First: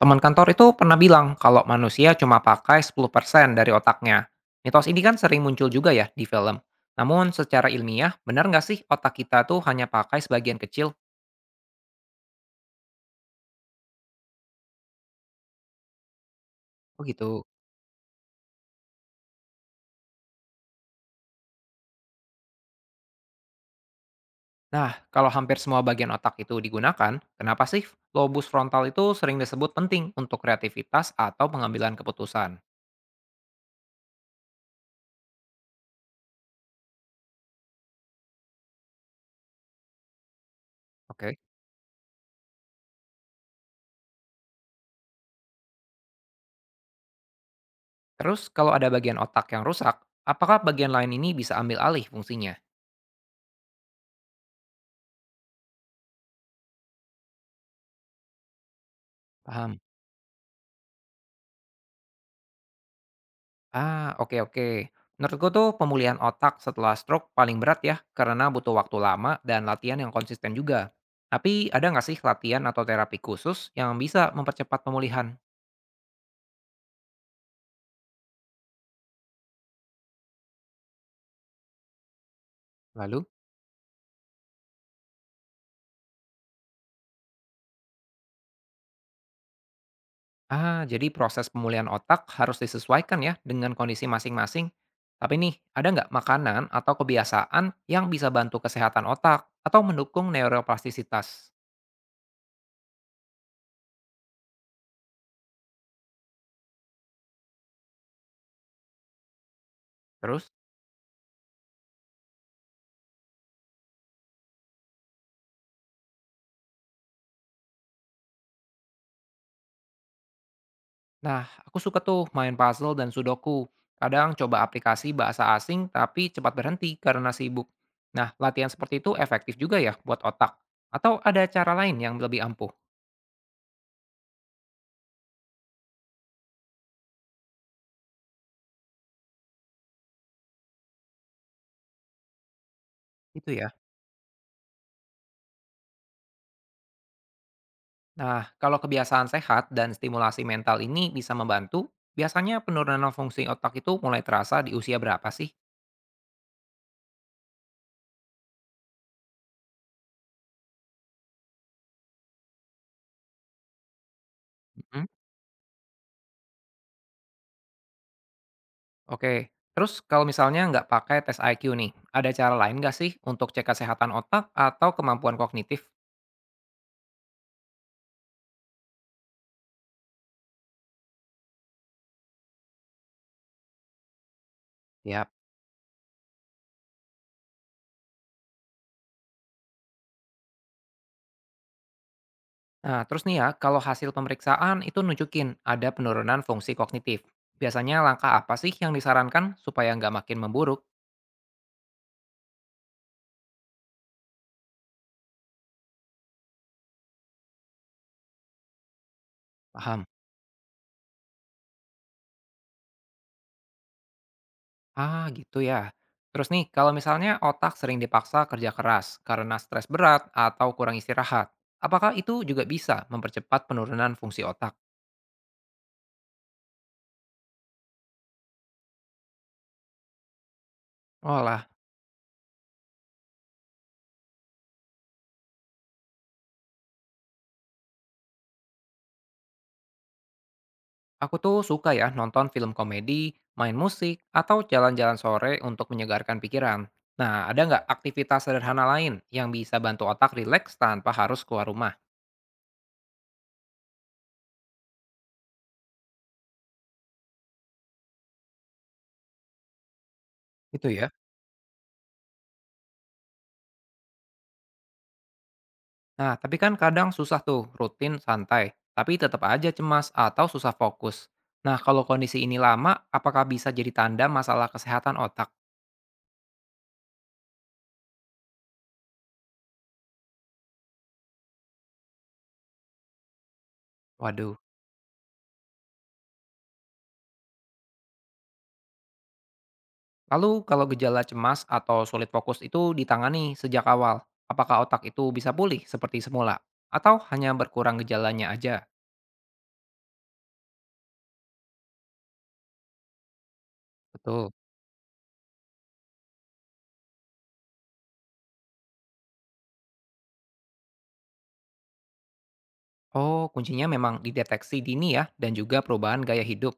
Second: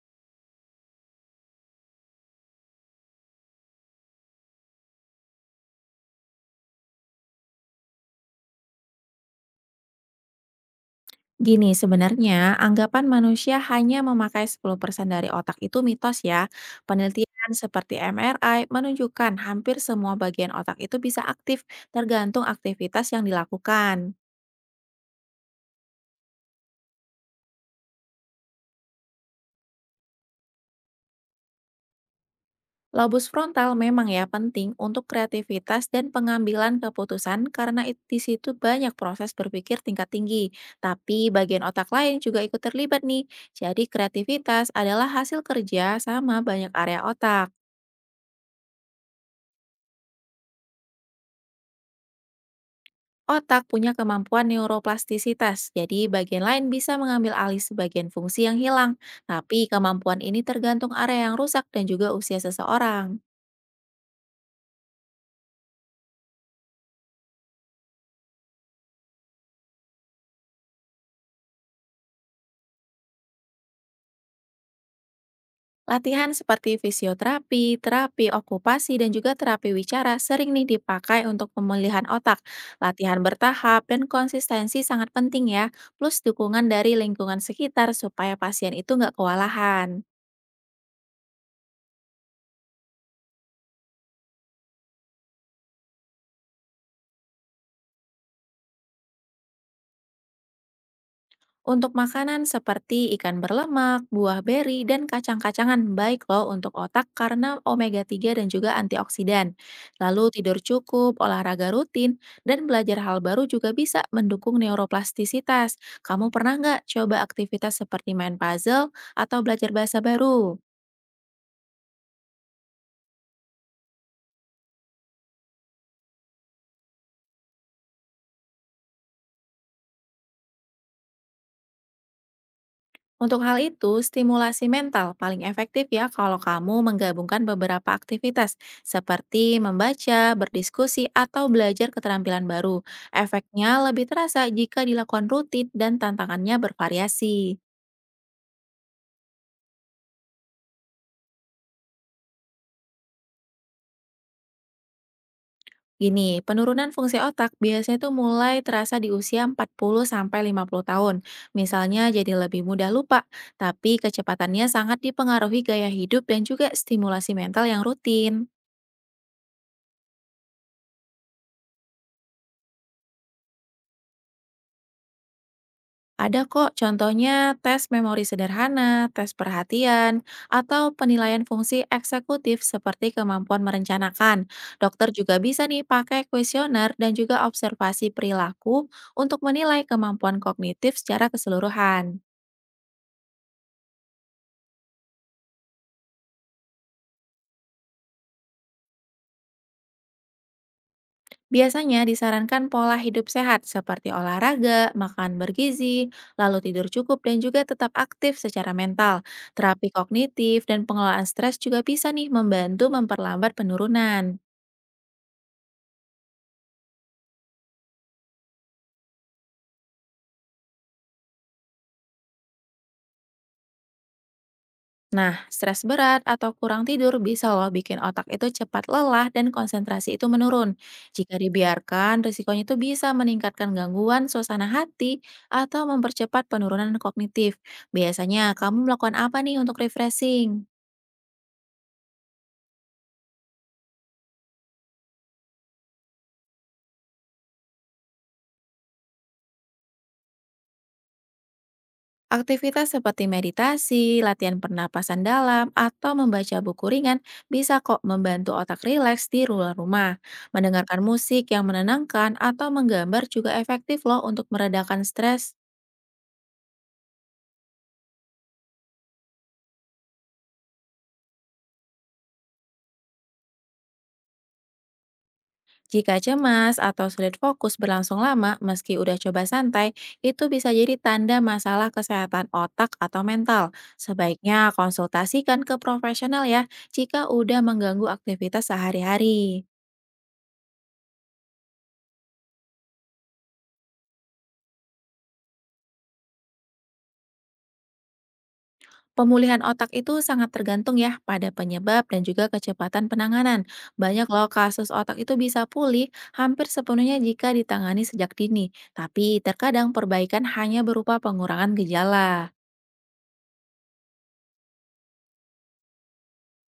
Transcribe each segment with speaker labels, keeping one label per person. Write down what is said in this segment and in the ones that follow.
Speaker 1: Teman kantor itu pernah bilang kalau manusia cuma pakai 10% dari otaknya. Mitos ini kan sering muncul juga ya di film. Namun secara ilmiah, benar nggak sih otak kita tuh hanya pakai sebagian kecil?
Speaker 2: Gini, sebenarnya anggapan manusia hanya memakai 10% dari otak itu mitos ya.
Speaker 1: Oh gitu.
Speaker 2: Penelitian seperti MRI menunjukkan hampir semua bagian otak itu bisa aktif tergantung aktivitas yang dilakukan.
Speaker 1: Nah, kalau hampir semua bagian otak itu digunakan, kenapa sih lobus frontal itu sering disebut penting untuk kreativitas atau pengambilan keputusan?
Speaker 2: Lobus frontal memang ya penting untuk kreativitas dan pengambilan keputusan karena di situ banyak proses berpikir tingkat tinggi. Tapi
Speaker 1: Oke.
Speaker 2: bagian otak lain juga ikut terlibat nih. Jadi kreativitas adalah hasil kerja sama banyak area otak.
Speaker 1: Terus kalau ada bagian otak yang rusak, apakah bagian lain ini bisa ambil alih fungsinya?
Speaker 2: Otak punya kemampuan neuroplastisitas, jadi bagian lain bisa mengambil alih sebagian fungsi yang hilang. Tapi
Speaker 1: Paham.
Speaker 2: kemampuan ini tergantung area yang rusak dan juga usia seseorang.
Speaker 1: Ah, oke oke. Menurutku tuh pemulihan otak setelah stroke paling berat ya, karena butuh waktu lama dan latihan yang konsisten juga. Tapi ada nggak sih latihan atau terapi khusus yang bisa mempercepat pemulihan?
Speaker 2: Latihan seperti fisioterapi, terapi okupasi, dan juga terapi wicara sering nih dipakai untuk pemulihan otak. Latihan
Speaker 1: Lalu?
Speaker 2: bertahap dan konsistensi sangat penting ya, plus dukungan dari lingkungan sekitar supaya pasien itu nggak kewalahan.
Speaker 1: Ah, jadi proses pemulihan otak harus disesuaikan ya dengan kondisi masing-masing. Tapi nih, ada nggak makanan atau kebiasaan yang bisa bantu kesehatan otak atau mendukung neuroplastisitas?
Speaker 2: Untuk makanan seperti ikan berlemak, buah beri, dan kacang-kacangan baik loh untuk otak karena omega-3 dan juga antioksidan. Lalu
Speaker 1: Terus?
Speaker 2: tidur cukup, olahraga rutin, dan belajar hal baru juga bisa mendukung neuroplastisitas. Kamu pernah nggak coba aktivitas seperti main puzzle atau belajar bahasa baru?
Speaker 1: Nah, aku suka tuh main puzzle dan sudoku. Kadang coba aplikasi bahasa asing tapi cepat berhenti karena sibuk. Nah, latihan seperti itu efektif juga ya buat otak. Atau ada cara lain yang lebih ampuh?
Speaker 2: Untuk hal itu, stimulasi mental paling efektif ya kalau kamu menggabungkan beberapa aktivitas seperti membaca, berdiskusi, atau belajar keterampilan baru.
Speaker 1: Itu ya.
Speaker 2: Efeknya lebih terasa jika dilakukan rutin dan tantangannya bervariasi.
Speaker 1: Nah, kalau kebiasaan sehat dan stimulasi mental ini bisa membantu, biasanya penurunan fungsi otak itu mulai terasa di usia berapa sih?
Speaker 2: Gini, penurunan fungsi otak biasanya tuh mulai terasa di usia 40-50 tahun. Misalnya jadi lebih mudah lupa, tapi kecepatannya sangat
Speaker 1: Mhm.
Speaker 2: dipengaruhi gaya hidup dan juga stimulasi mental yang rutin.
Speaker 1: Oke, terus kalau misalnya nggak pakai tes IQ nih, ada cara lain nggak sih untuk cek kesehatan otak atau kemampuan kognitif?
Speaker 2: Ada kok, contohnya tes memori sederhana, tes perhatian, atau penilaian fungsi eksekutif seperti kemampuan merencanakan. Dokter
Speaker 1: Ya.
Speaker 2: juga bisa nih pakai kuesioner dan juga observasi perilaku untuk menilai kemampuan kognitif secara keseluruhan.
Speaker 1: Nah, terus nih ya, kalau hasil pemeriksaan itu nunjukin ada penurunan fungsi kognitif. Biasanya langkah apa sih yang disarankan supaya nggak makin memburuk?
Speaker 2: Biasanya disarankan pola hidup sehat seperti olahraga, makan bergizi, lalu tidur cukup dan juga tetap aktif secara mental. Terapi
Speaker 1: Paham?
Speaker 2: kognitif dan pengelolaan stres juga bisa nih membantu memperlambat penurunan.
Speaker 1: Ah, gitu ya. Terus nih, kalau misalnya otak sering dipaksa kerja keras karena stres berat atau kurang istirahat, apakah itu juga bisa mempercepat penurunan fungsi otak?
Speaker 2: Nah, stres berat atau kurang tidur bisa loh bikin otak itu cepat lelah dan konsentrasi itu menurun. Jika
Speaker 1: Olah.
Speaker 2: dibiarkan, risikonya itu bisa meningkatkan gangguan suasana hati atau mempercepat penurunan kognitif. Biasanya, kamu melakukan apa nih untuk refreshing?
Speaker 1: Aku tuh suka ya nonton film komedi, main musik, atau jalan-jalan sore untuk menyegarkan pikiran. Nah, ada nggak aktivitas sederhana lain yang bisa bantu otak rileks tanpa harus keluar rumah?
Speaker 2: Aktivitas seperti meditasi, latihan pernapasan dalam, atau membaca buku ringan bisa kok membantu otak rileks di luar rumah.
Speaker 1: Itu
Speaker 2: Mendengarkan
Speaker 1: ya.
Speaker 2: musik yang menenangkan atau menggambar juga efektif loh untuk meredakan stres.
Speaker 1: Nah, tapi kan kadang susah tuh rutin santai, tapi tetap aja cemas atau susah fokus. Nah, kalau kondisi ini lama, apakah bisa jadi tanda masalah kesehatan otak?
Speaker 2: Jika cemas atau sulit fokus berlangsung lama meski udah coba santai, itu bisa jadi tanda masalah kesehatan otak atau mental.
Speaker 1: Waduh.
Speaker 2: Sebaiknya konsultasikan ke profesional ya jika udah mengganggu aktivitas sehari-hari.
Speaker 1: Lalu kalau gejala cemas atau sulit fokus itu ditangani sejak awal, apakah otak itu bisa pulih seperti semula? Atau hanya berkurang gejalanya aja?
Speaker 2: Pemulihan otak itu sangat tergantung ya pada penyebab dan juga kecepatan penanganan. Banyak loh
Speaker 1: Betul.
Speaker 2: kasus otak itu bisa pulih hampir sepenuhnya jika ditangani sejak dini, tapi terkadang perbaikan hanya berupa pengurangan gejala.
Speaker 1: Oh, kuncinya memang dideteksi dini ya, dan juga perubahan gaya hidup.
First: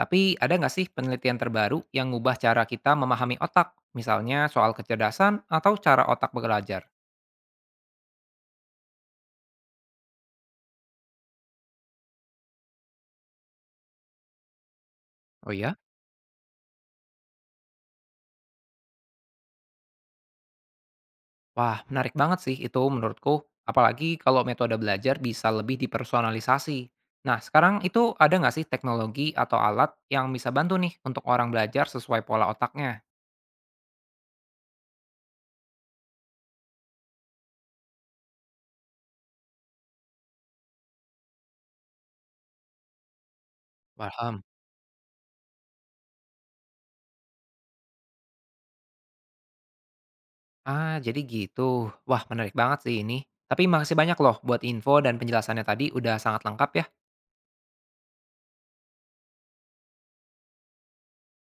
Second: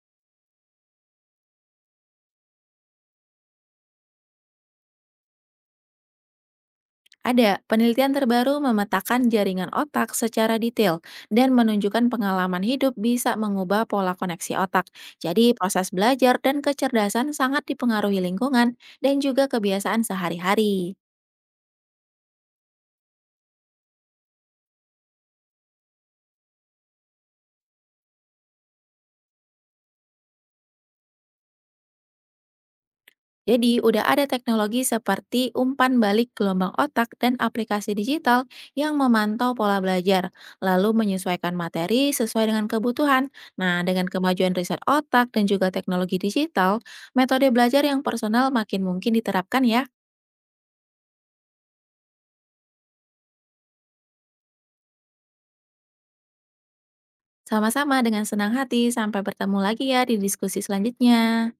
Speaker 1: Tapi ada nggak sih penelitian terbaru yang ngubah cara kita memahami otak? Misalnya soal kecerdasan atau cara otak belajar?
Speaker 2: Ada penelitian terbaru memetakan jaringan otak secara detail dan menunjukkan pengalaman hidup bisa mengubah pola koneksi otak. Jadi,
Speaker 1: Oh ya?
Speaker 2: proses belajar dan kecerdasan sangat dipengaruhi lingkungan dan juga kebiasaan sehari-hari.
Speaker 1: Wah, menarik banget sih itu menurutku. Apalagi kalau metode belajar bisa lebih dipersonalisasi. Nah, sekarang itu ada nggak sih teknologi atau alat yang bisa bantu nih untuk orang belajar sesuai pola otaknya?
Speaker 2: Jadi, udah ada teknologi seperti umpan balik gelombang otak dan aplikasi digital yang memantau pola belajar, lalu menyesuaikan materi sesuai dengan kebutuhan. Nah, dengan
Speaker 1: Paham.
Speaker 2: kemajuan riset otak dan juga teknologi digital, metode belajar yang personal makin mungkin diterapkan ya.
Speaker 1: Ah, jadi gitu. Wah, menarik banget sih ini. Tapi makasih banyak loh buat info dan penjelasannya tadi udah sangat lengkap ya.
Speaker 2: Sama-sama dengan senang hati, sampai bertemu lagi ya di diskusi selanjutnya.